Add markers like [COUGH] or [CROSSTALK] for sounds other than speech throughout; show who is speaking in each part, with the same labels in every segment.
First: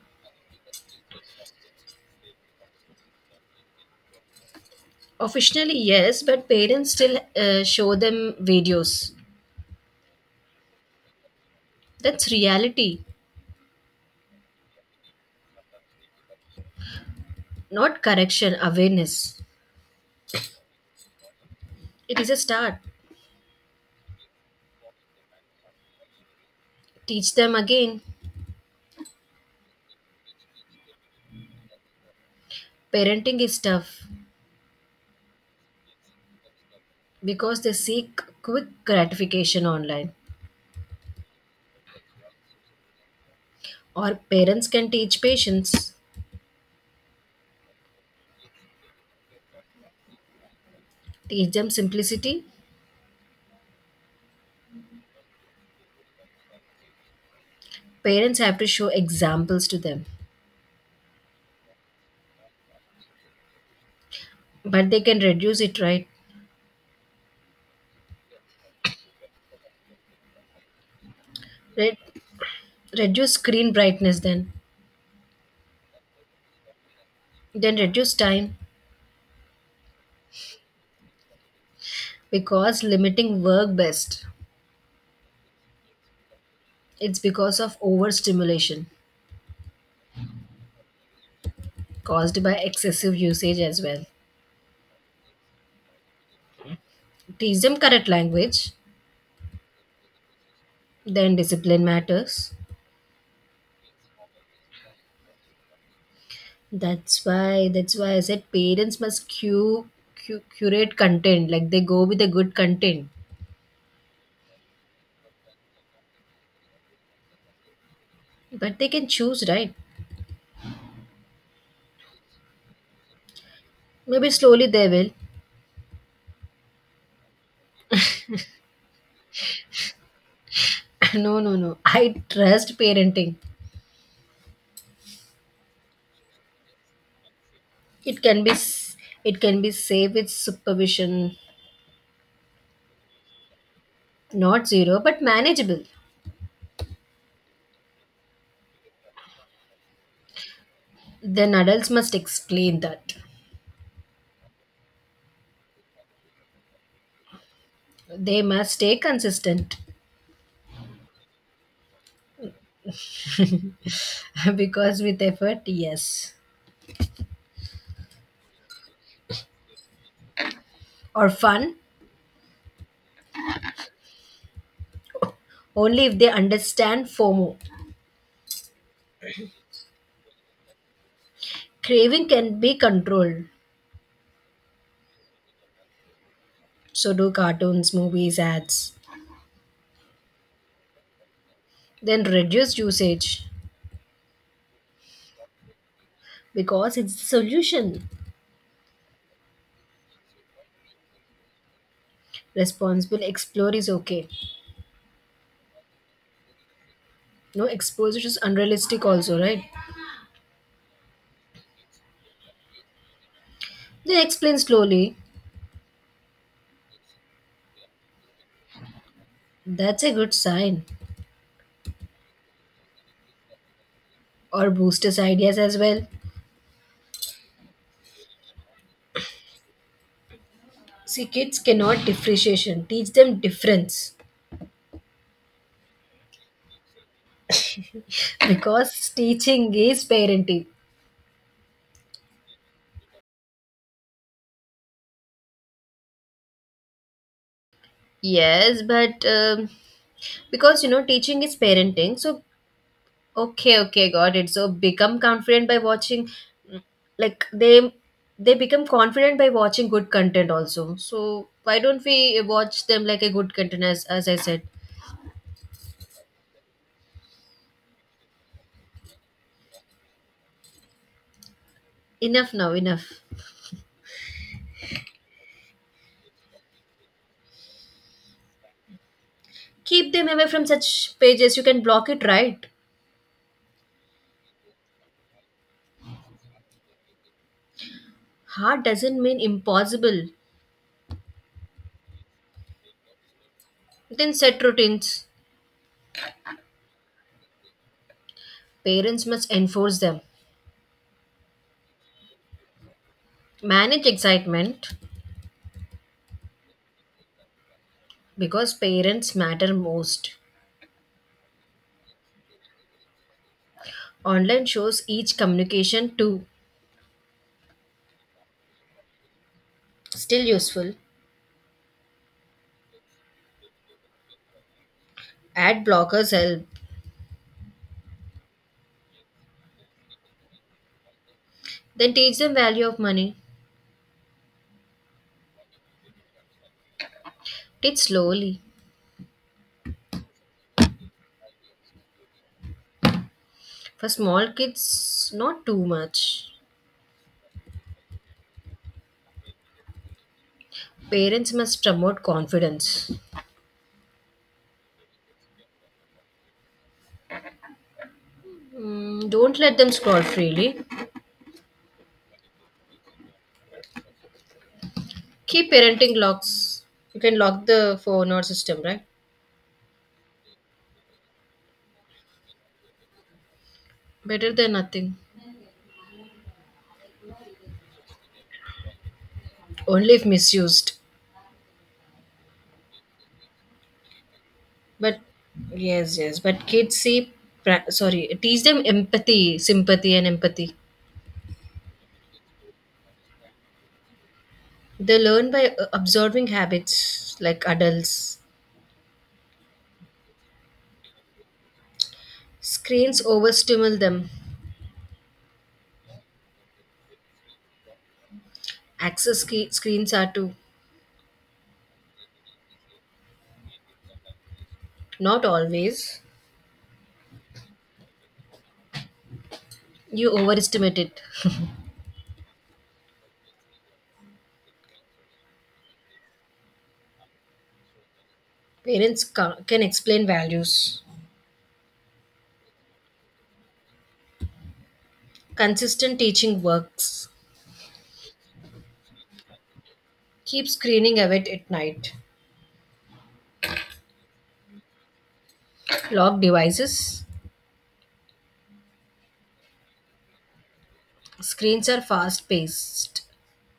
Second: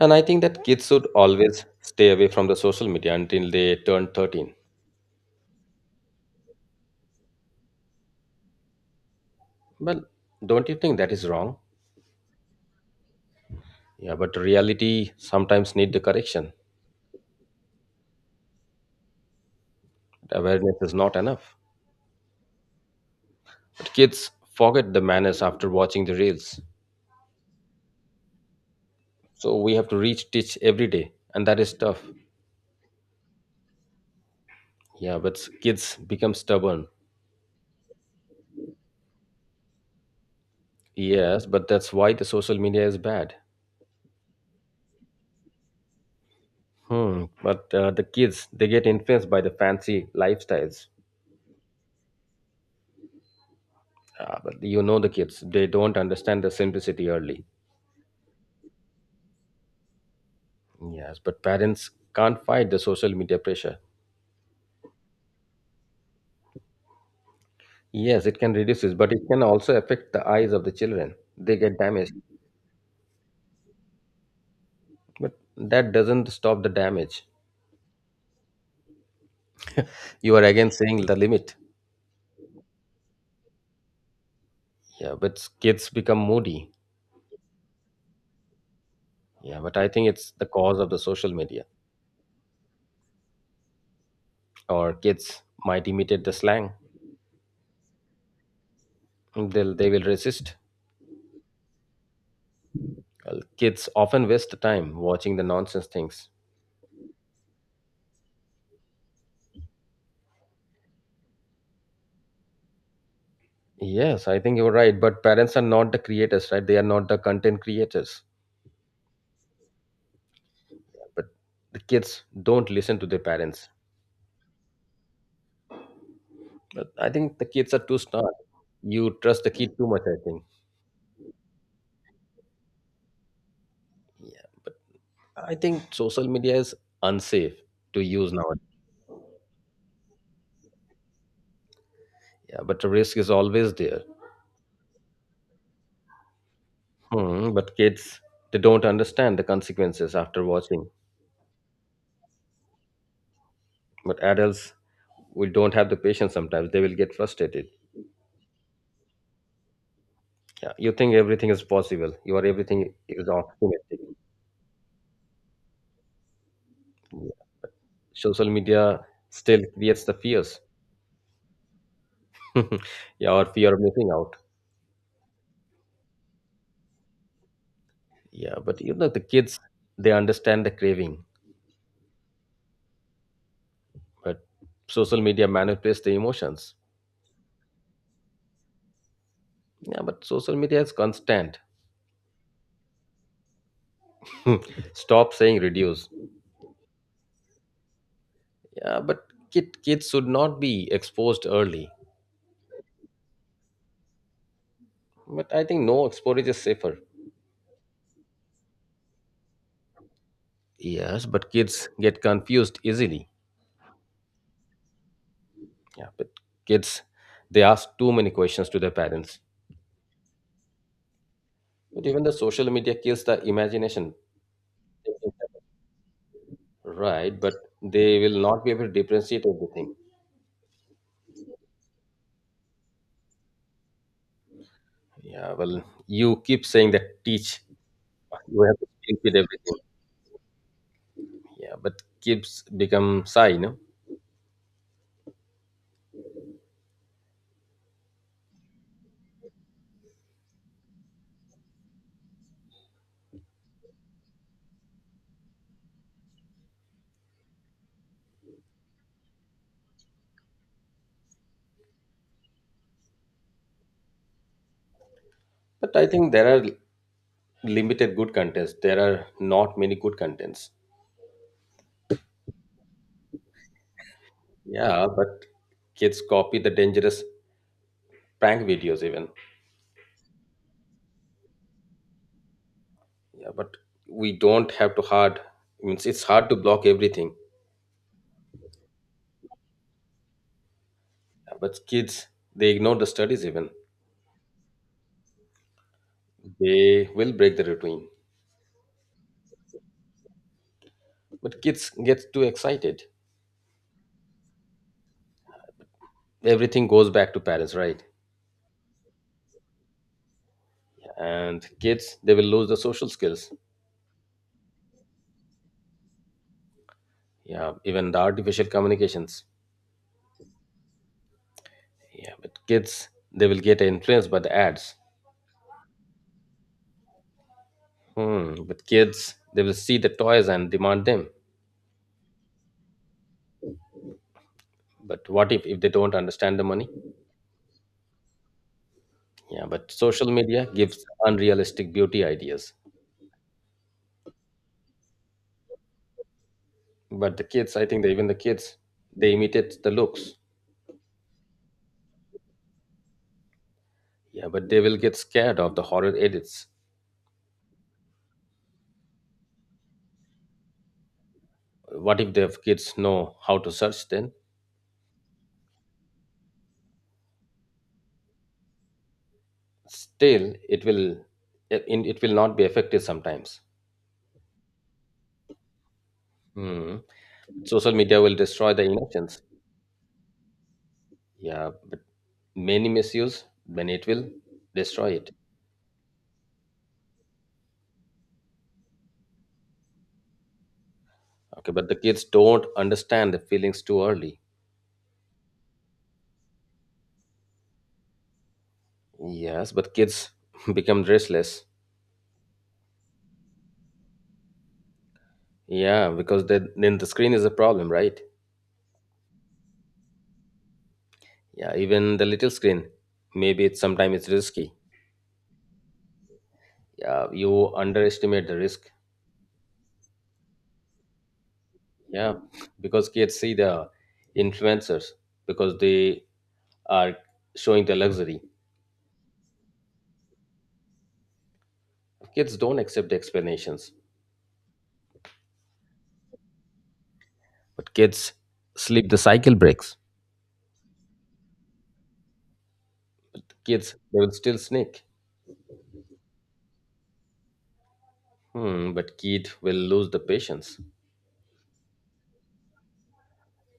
Speaker 1: And I think that kids should always stay away from the social media until they turn 13.
Speaker 2: Officially, yes, but parents still show them videos.
Speaker 1: Well, don't you think that is wrong?
Speaker 2: That's reality,
Speaker 1: Yeah, but reality sometimes need the correction.
Speaker 2: not correction, awareness.
Speaker 1: Awareness is not enough.
Speaker 2: It is a start.
Speaker 1: But kids forget the manners after watching the reels.
Speaker 2: Teach them again.
Speaker 1: So we have to reach teach every day, and that is tough.
Speaker 2: Parenting is tough
Speaker 1: Yeah, but kids become stubborn.
Speaker 2: because they seek quick gratification online.
Speaker 1: Yes, but that's why the social media is bad.
Speaker 2: Or parents can teach patience,
Speaker 1: Hmm. But the kids they get influenced by the fancy lifestyles.
Speaker 2: teach them simplicity.
Speaker 1: Ah, but you know the kids, they don't understand the simplicity early.
Speaker 2: Parents have to show examples to them,
Speaker 1: Yes, but parents can't fight the social media pressure.
Speaker 2: but they can reduce it, right?
Speaker 1: Yes, it can reduce this, but it can also affect the eyes of the children. They get
Speaker 2: Re-
Speaker 1: damaged,
Speaker 2: Reduce screen brightness,
Speaker 1: but that doesn't stop the damage.
Speaker 2: then reduce time
Speaker 1: You are again saying the limit.
Speaker 2: because limiting work best.
Speaker 1: Yeah, but kids become moody.
Speaker 2: It's because of overstimulation
Speaker 1: Yeah, but I think it's the cause of the social media.
Speaker 2: caused by excessive usage as well.
Speaker 1: Or kids might imitate the slang.
Speaker 2: Teach them correct language,
Speaker 1: They will resist.
Speaker 2: then discipline matters.
Speaker 1: Well, kids often waste time watching the nonsense things.
Speaker 2: That's why I said parents must curate content like they go with the good content,
Speaker 1: Yes, I think you're right. But parents are not the creators, right? They are not the content creators.
Speaker 2: but they can choose right.
Speaker 1: But the kids don't listen to their parents.
Speaker 2: Maybe slowly they will.
Speaker 1: But I think the kids are too smart. You trust the kid too much, I think.
Speaker 2: [LAUGHS] No, no, no. I trust parenting.
Speaker 1: Yeah. But I think social media is unsafe to
Speaker 2: It
Speaker 1: use
Speaker 2: can be
Speaker 1: nowadays.
Speaker 2: s- it can be safe with supervision,
Speaker 1: Yeah, but the risk is always there.
Speaker 2: not zero but manageable.
Speaker 1: Hmm, but kids, they don't understand the consequences after watching.
Speaker 2: Then adults must explain that.
Speaker 1: But adults, we don't have the patience sometimes. They will get frustrated.
Speaker 2: They must stay consistent
Speaker 1: Yeah, you think everything is possible. You are everything is optimistic.
Speaker 2: [LAUGHS] because with effort, yes.
Speaker 1: Social media still creates the fears.
Speaker 2: Or fun,
Speaker 1: [LAUGHS] yeah, or fear of missing out.
Speaker 2: only if they understand FOMO.
Speaker 1: Yeah, but you know the kids, they understand the craving.
Speaker 2: Craving can be controlled.
Speaker 1: But social media manipulates the emotions.
Speaker 2: So do cartoons, movies, ads.
Speaker 1: Yeah, but social media is constant.
Speaker 2: Then reduce usage
Speaker 1: Stop saying reduce.
Speaker 2: because it's the solution.
Speaker 1: Yeah, but kids should not be exposed early.
Speaker 2: Responsible explore is okay.
Speaker 1: But I think no exposure is safer.
Speaker 2: No exposure is unrealistic, also, right?
Speaker 1: Yes, but kids get confused easily.
Speaker 2: Then explain slowly.
Speaker 1: Yeah, but kids, they ask too many questions to their parents.
Speaker 2: That's a good sign.
Speaker 1: But even the social media kills the imagination.
Speaker 2: Or boosters ideas as well.
Speaker 1: Right, but they will not be able to differentiate everything.
Speaker 2: See, kids cannot differentiation. Teach them difference.
Speaker 1: Yeah, well, you keep saying that teach. You have to
Speaker 2: Because
Speaker 1: speak with
Speaker 2: teaching
Speaker 1: everything.
Speaker 2: is parenting.
Speaker 1: Yeah, but kids become shy, no?
Speaker 2: Yes, but because you know teaching is parenting, so okay, okay, got it. So become confident by watching, mm, like they become confident by watching good content also. So why don't we watch them like a good content as I said?
Speaker 1: But I think there are limited good contents. There are not many good contents.
Speaker 2: Enough now, enough.
Speaker 1: Yeah, but kids copy the dangerous prank videos even.
Speaker 2: Keep them away from such pages. You can block it, right?
Speaker 1: Yeah, but we don't have to hard. Means it's hard to block everything.
Speaker 2: Hard doesn't mean impossible.
Speaker 1: Yeah, but kids, they ignore the studies even.
Speaker 2: Then set routines.
Speaker 1: They will break the routine.
Speaker 2: Parents must enforce them.
Speaker 1: But kids get too excited.
Speaker 2: Manage excitement
Speaker 1: Everything goes back to parents, right?
Speaker 2: because parents matter most.
Speaker 1: And kids, they will lose the social skills.
Speaker 2: Online shows each communication too.
Speaker 1: Yeah, even the artificial communications.
Speaker 2: Still useful.
Speaker 1: Yeah, but kids, they will get influenced by the ads.
Speaker 2: Ad blockers help.
Speaker 1: Hmm. But kids, they will see the toys and demand them.
Speaker 2: Then teach them value of money.
Speaker 1: But what if they don't understand the money?
Speaker 2: Teach slowly.
Speaker 1: Yeah, but social media gives unrealistic beauty ideas.
Speaker 2: For small kids, not too much.
Speaker 1: But the kids, I think that even the kids, they imitate the looks.
Speaker 2: Parents must promote confidence.
Speaker 1: Yeah, but they will get scared of the horror edits.
Speaker 2: Mm, don't let them scroll freely.
Speaker 1: What if the kids know how to search, then?
Speaker 2: Keep parenting locks. You can lock the phone or system, right?
Speaker 1: Still it will, it will not be effective sometimes.
Speaker 2: Better than nothing.
Speaker 1: Hmm. Social media will destroy the innocence.
Speaker 2: Only if misused.
Speaker 1: Yeah, but many misuse when it will destroy
Speaker 2: But
Speaker 1: it.
Speaker 2: yes, yes. But kids see, sorry, teach them empathy, sympathy, and empathy.
Speaker 1: Okay, but the kids don't understand the feelings too early.
Speaker 2: They learn by observing habits like adults.
Speaker 1: Yes, but kids [LAUGHS] become restless.
Speaker 2: Screens overstimulate them.
Speaker 1: Yeah, because then the screen is a problem, right?
Speaker 2: Access screens are too.
Speaker 1: Yeah, even the little screen, maybe it's sometimes it's risky.
Speaker 2: Not always.
Speaker 1: Yeah, you underestimate the risk.
Speaker 2: You overestimate it.
Speaker 1: Yeah, because kids see the influencers, because they are showing the luxury.
Speaker 2: Parents can explain values.
Speaker 1: Kids don't accept explanations,
Speaker 2: Consistent teaching works.
Speaker 1: but kids sleep the cycle breaks.
Speaker 2: Keep screening away at night.
Speaker 1: Kids, they will still sneak.
Speaker 2: Lock devices.
Speaker 1: Hmm, but kid will lose the patience.
Speaker 2: Screens are fast paced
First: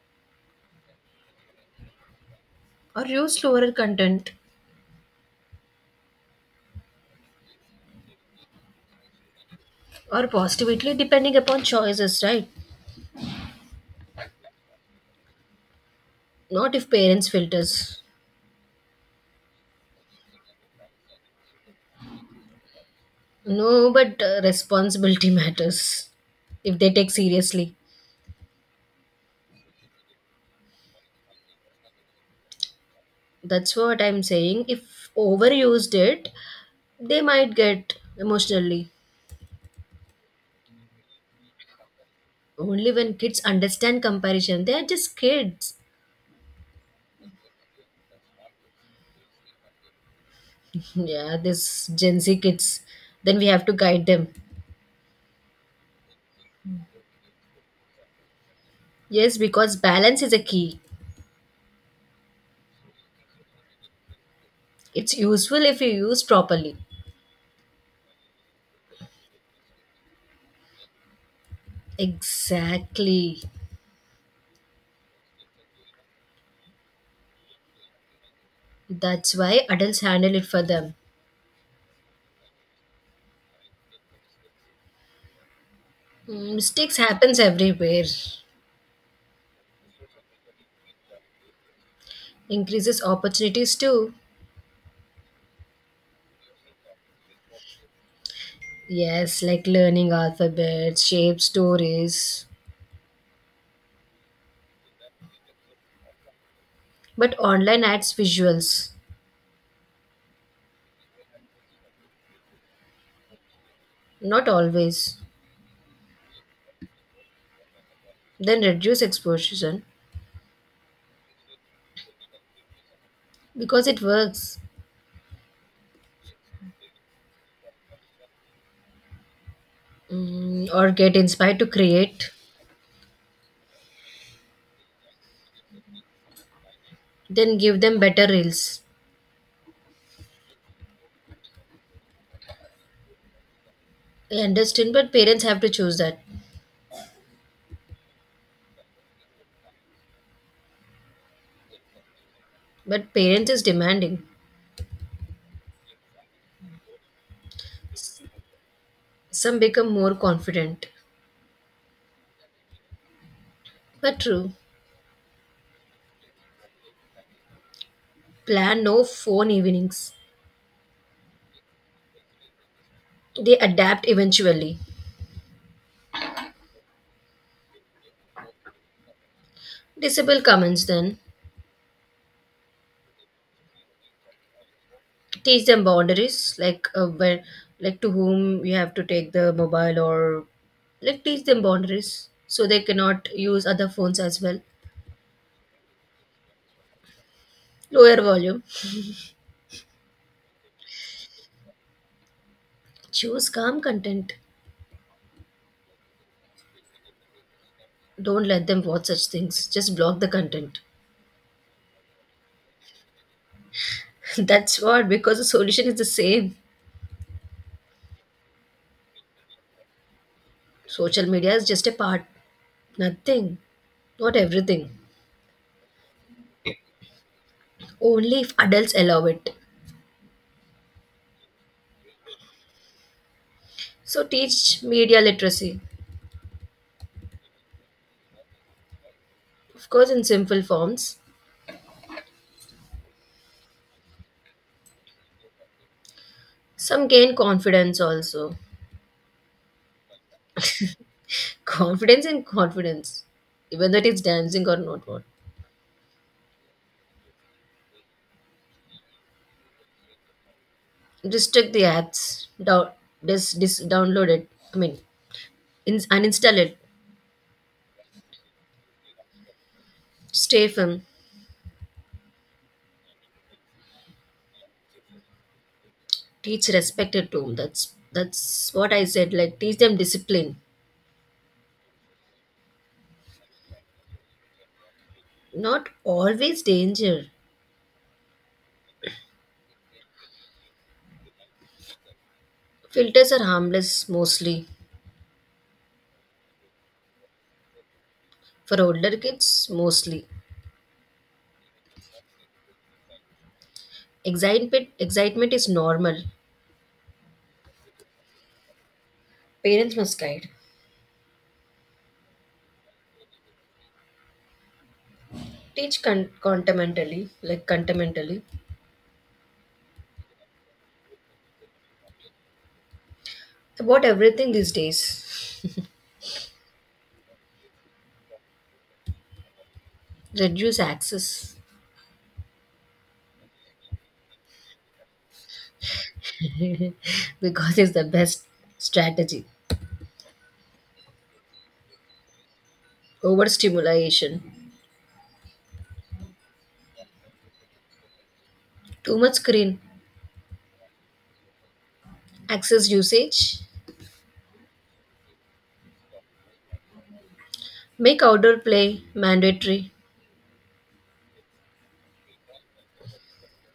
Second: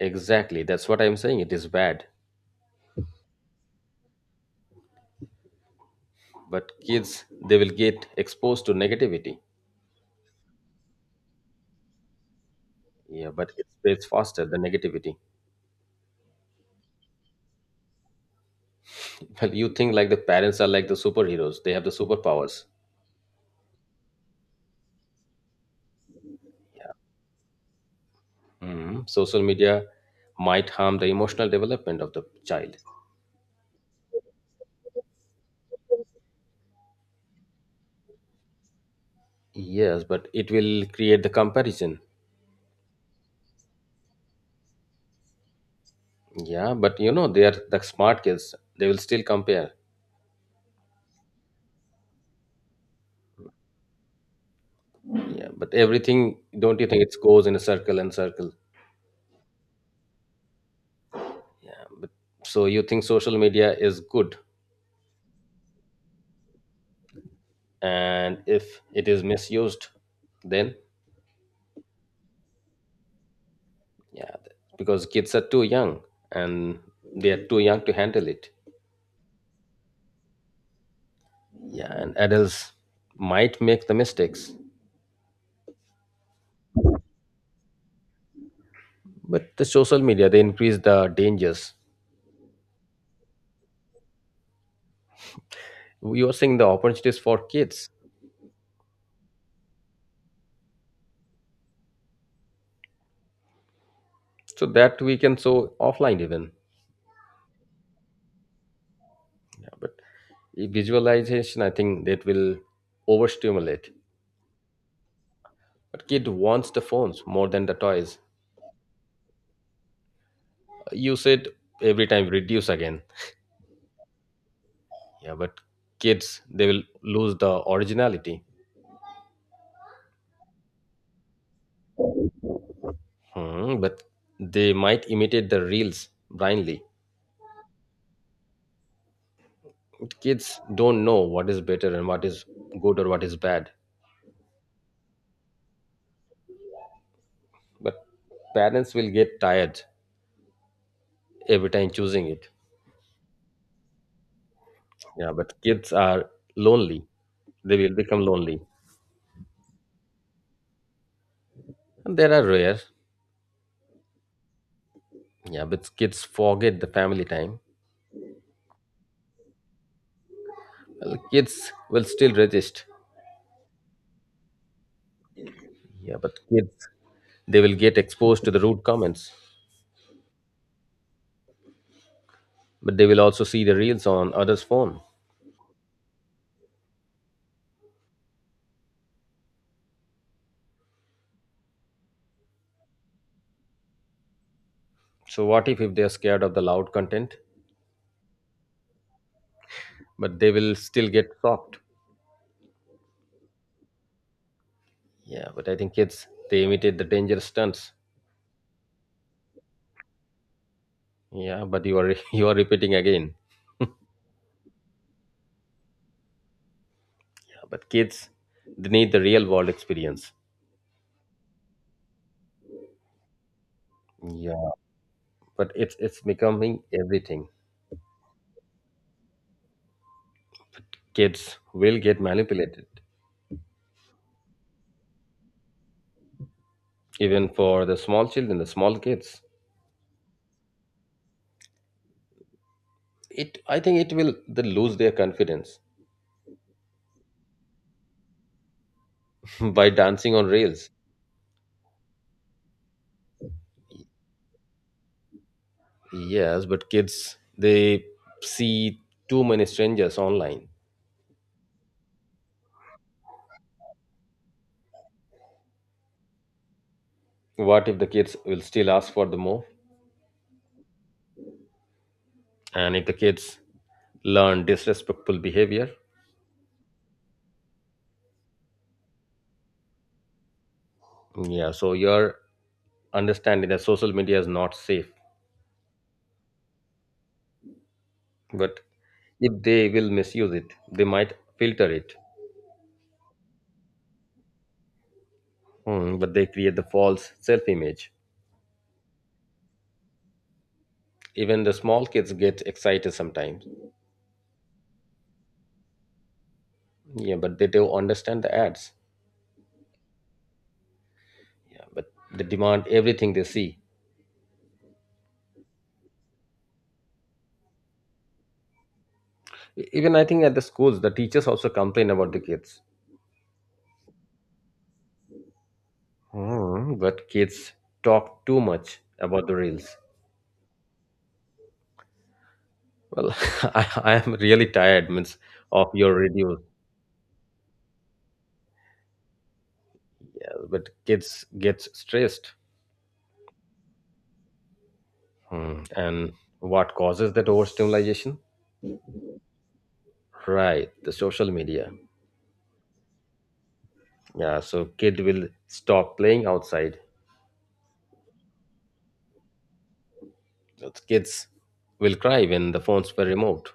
Speaker 1: Exactly, that's what I'm saying. It is bad,
Speaker 2: or use slower content.
Speaker 1: but kids they will get exposed to negativity.
Speaker 2: Or positively depending upon choices, right?
Speaker 1: Yeah, but it spreads faster the negativity.
Speaker 2: Not if parents filters.
Speaker 1: Well, you think like the parents are like the superheroes; they have the superpowers.
Speaker 2: No, but responsibility [LAUGHS] matters if they take seriously.
Speaker 1: Hmm. Social media might harm the emotional development of the child.
Speaker 2: That's what I'm saying, if overused it they might get emotionally
Speaker 1: Yes, but it will create the comparison.
Speaker 2: only when kids understand comparison. They are just kids.
Speaker 1: Yeah, but you know, they are the smart kids. They will still compare.
Speaker 2: [LAUGHS] Yeah, this gen z kids, then we have to guide them,
Speaker 1: Yeah, but everything, don't you think it goes in a circle and circle?
Speaker 2: yes, because balance is a key.
Speaker 1: Yeah, but so you think social media is good,
Speaker 2: It's useful if you use properly.
Speaker 1: and if it is misused, then
Speaker 2: Exactly.
Speaker 1: yeah, because kids are too young and they are too young to handle it.
Speaker 2: That's why adults handle it for them.
Speaker 1: Yeah, and adults might make the mistakes,
Speaker 2: Mm, mistakes happens everywhere.
Speaker 1: but the social media they increase the dangers.
Speaker 2: Increases opportunities too.
Speaker 1: You are seeing the opportunities for kids,
Speaker 2: Yes, like learning alphabets, shape stories.
Speaker 1: so that we can show offline even.
Speaker 2: But online adds visuals.
Speaker 1: Yeah, but visualization, I think that will overstimulate.
Speaker 2: Not always.
Speaker 1: But kid wants the phones more than the toys.
Speaker 2: Then reduce exposure
Speaker 1: You said every time reduce again.
Speaker 2: because it works.
Speaker 1: Yeah, but kids, they will lose the originality.
Speaker 2: Mm, or get inspired to create.
Speaker 1: Hmm, but they might imitate the reels blindly.
Speaker 2: Then give them better reels.
Speaker 1: Kids don't know what is better and what is good or what is bad.
Speaker 2: I understand, but parents have to choose that.
Speaker 1: But parents will get tired every time choosing it.
Speaker 2: But parents is demanding.
Speaker 1: Yeah, but kids are lonely, they will become lonely,
Speaker 2: Some become more confident.
Speaker 1: and there are rare.
Speaker 2: But true.
Speaker 1: Yeah, but kids forget the family time.
Speaker 2: Plan no phone evenings.
Speaker 1: Well, kids will still resist.
Speaker 2: They adapt eventually.
Speaker 1: Yeah, but kids, they will get exposed to the rude comments,
Speaker 2: Disable comments then.
Speaker 1: but they will also see the reels on others' phone.
Speaker 2: Teach them boundaries, like where, like to whom you have to take the mobile, or like teach them boundaries so they cannot use other phones as well.
Speaker 1: So what if they are scared of the loud content,
Speaker 2: Lower volume.
Speaker 1: but they will still get shocked?
Speaker 2: Choose calm content.
Speaker 1: Yeah, but I think kids they imitate the dangerous stunts.
Speaker 2: Don't let them watch such things. Just block the content.
Speaker 1: Yeah, but you are [LAUGHS] you are repeating again.
Speaker 2: [LAUGHS] That's what, because the solution is the same.
Speaker 1: Yeah, but kids, they need the real world experience.
Speaker 2: Social media is just a part. Nothing. Not
Speaker 1: Yeah,
Speaker 2: everything.
Speaker 1: but it's becoming everything.
Speaker 2: Only if adults allow it.
Speaker 1: Kids will get manipulated.
Speaker 2: So teach media literacy,
Speaker 1: Even for the small children, the small kids,
Speaker 2: of course, in simple forms.
Speaker 1: it I think it will they lose their confidence
Speaker 2: Some gain confidence also.
Speaker 1: [LAUGHS] by dancing on rails.
Speaker 2: [LAUGHS] Confidence in confidence, whether it's dancing or not what.
Speaker 1: Yes, but kids, they see too many strangers online.
Speaker 2: Restrict the ads, down, download it. I mean, uninstall it.
Speaker 1: What if the kids will still ask for the more?
Speaker 2: Stay firm.
Speaker 1: And if the kids learn disrespectful behavior,
Speaker 2: Teach respect at home. That's what I said. Like teach them discipline.
Speaker 1: yeah. So you're understanding that social media is not safe,
Speaker 2: Not always danger.
Speaker 1: but if they will misuse it, they might filter it.
Speaker 2: Filters are harmless mostly.
Speaker 1: Hmm, but they create the false self image.
Speaker 2: For older kids, mostly.
Speaker 1: Even the small kids get excited sometimes.
Speaker 2: Excitement is normal.
Speaker 1: Yeah, but they don't understand the ads.
Speaker 2: Parents must guide,
Speaker 1: Yeah, but they demand everything they see.
Speaker 2: teach contamentally, like contamentally,
Speaker 1: Even I think at the schools the teachers also complain about the kids.
Speaker 2: about everything these days.
Speaker 1: Hmm, but kids talk too much about the reels.
Speaker 2: Reduce access
Speaker 1: Well, [LAUGHS] I am really tired means of your reviews.
Speaker 2: [LAUGHS] because it's the best strategy.
Speaker 1: But kids get stressed.
Speaker 2: Overstimulation,
Speaker 1: Hmm, and what causes that overstimulation?
Speaker 2: too much screen,
Speaker 1: Right, the social media.
Speaker 2: access usage,
Speaker 1: Yeah, so kid will stop playing outside.
Speaker 2: make outdoor play mandatory.
Speaker 1: Those kids will cry when the phones were removed.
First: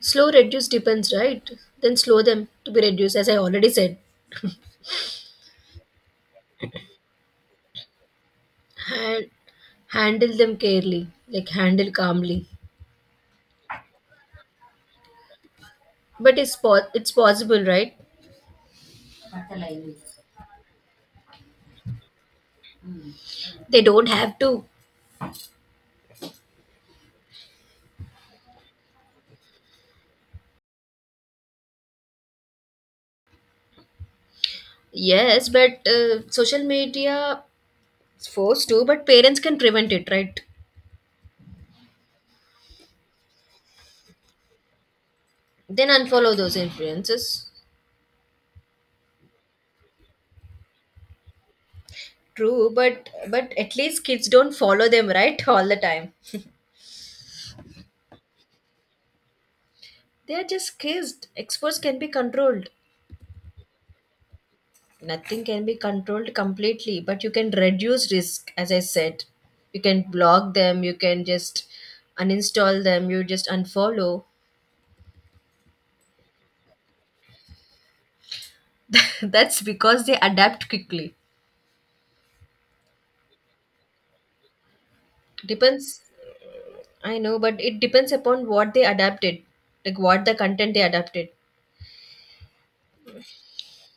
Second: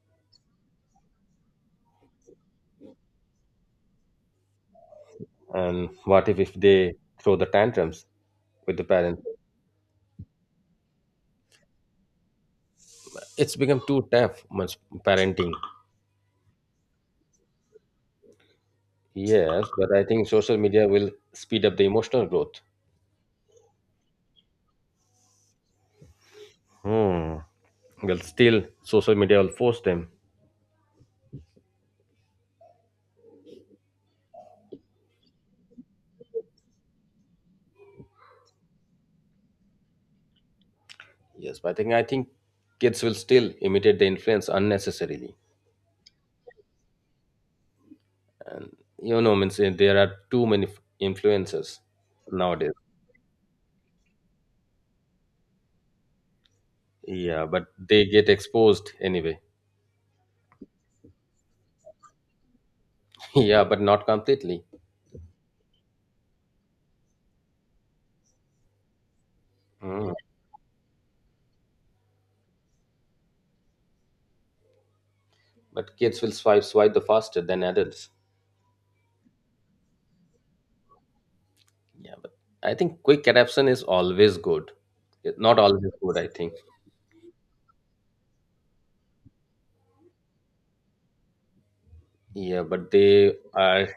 Speaker 2: Slow reduce depends, right? Then slow them to be reduced, as I already said.
Speaker 1: And what if, they throw the tantrums with the parents?
Speaker 2: And handle them carefully, like handle calmly.
Speaker 1: It's become too tough, much parenting.
Speaker 2: But it's possible, right?
Speaker 1: Yes, but I think social media will speed up the emotional growth.
Speaker 2: They don't have to.
Speaker 1: Hmm. Well, still, social media will force them.
Speaker 2: Yes, but social media is forced to, but parents can prevent it, right?
Speaker 1: Yes, but I think kids will still imitate the influence unnecessarily.
Speaker 2: Then unfollow those influences.
Speaker 1: You know, means there are too many influencers
Speaker 2: True,
Speaker 1: nowadays.
Speaker 2: but at least kids don't follow them, right? [LAUGHS] All the time.
Speaker 1: Yeah, but they get exposed anyway.
Speaker 2: They are just kids. Experts can be controlled.
Speaker 1: [LAUGHS] yeah, but not completely.
Speaker 2: Nothing can be controlled completely, but you can reduce risk, as I said. You can
Speaker 1: Hmm.
Speaker 2: block them, you can just uninstall them, you just unfollow.
Speaker 1: But kids will swipe the faster than adults.
Speaker 2: [LAUGHS] That's because they adapt quickly.
Speaker 1: Yeah, but I think quick adaptation is always good. Not always
Speaker 2: Depends.
Speaker 1: good, I think.
Speaker 2: I know, but it depends upon what they adapted, like what the content they adapted.
Speaker 1: Yeah, but they are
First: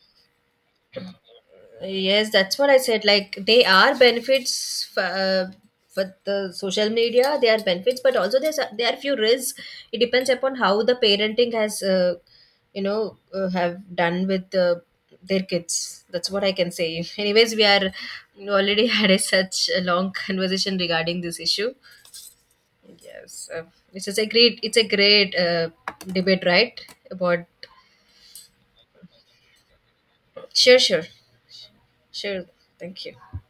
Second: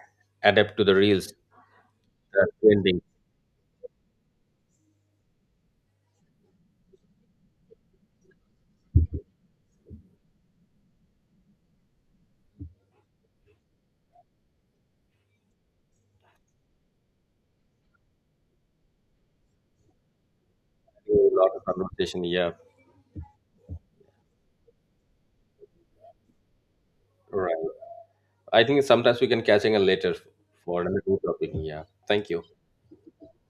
Speaker 1: adapt to the reels that
Speaker 2: Yes,
Speaker 1: are
Speaker 2: that's what I
Speaker 1: trending.
Speaker 2: said. Like they are benefits for the social media. They are benefits, but also there are few risks. It depends upon how the parenting has, you know, have done with their kids. That's what I can say. [LAUGHS] Anyways, we already [LAUGHS] had a such a long conversation
Speaker 1: A
Speaker 2: regarding this
Speaker 1: lot of
Speaker 2: issue.
Speaker 1: conversation. Yeah,
Speaker 2: Yes, it's just a great. It's a great debate, right? About
Speaker 1: right. I think sometimes we can catch again later
Speaker 2: Sure,
Speaker 1: for another
Speaker 2: sure,
Speaker 1: topic. Yeah, thank you.
Speaker 2: sure. Thank you.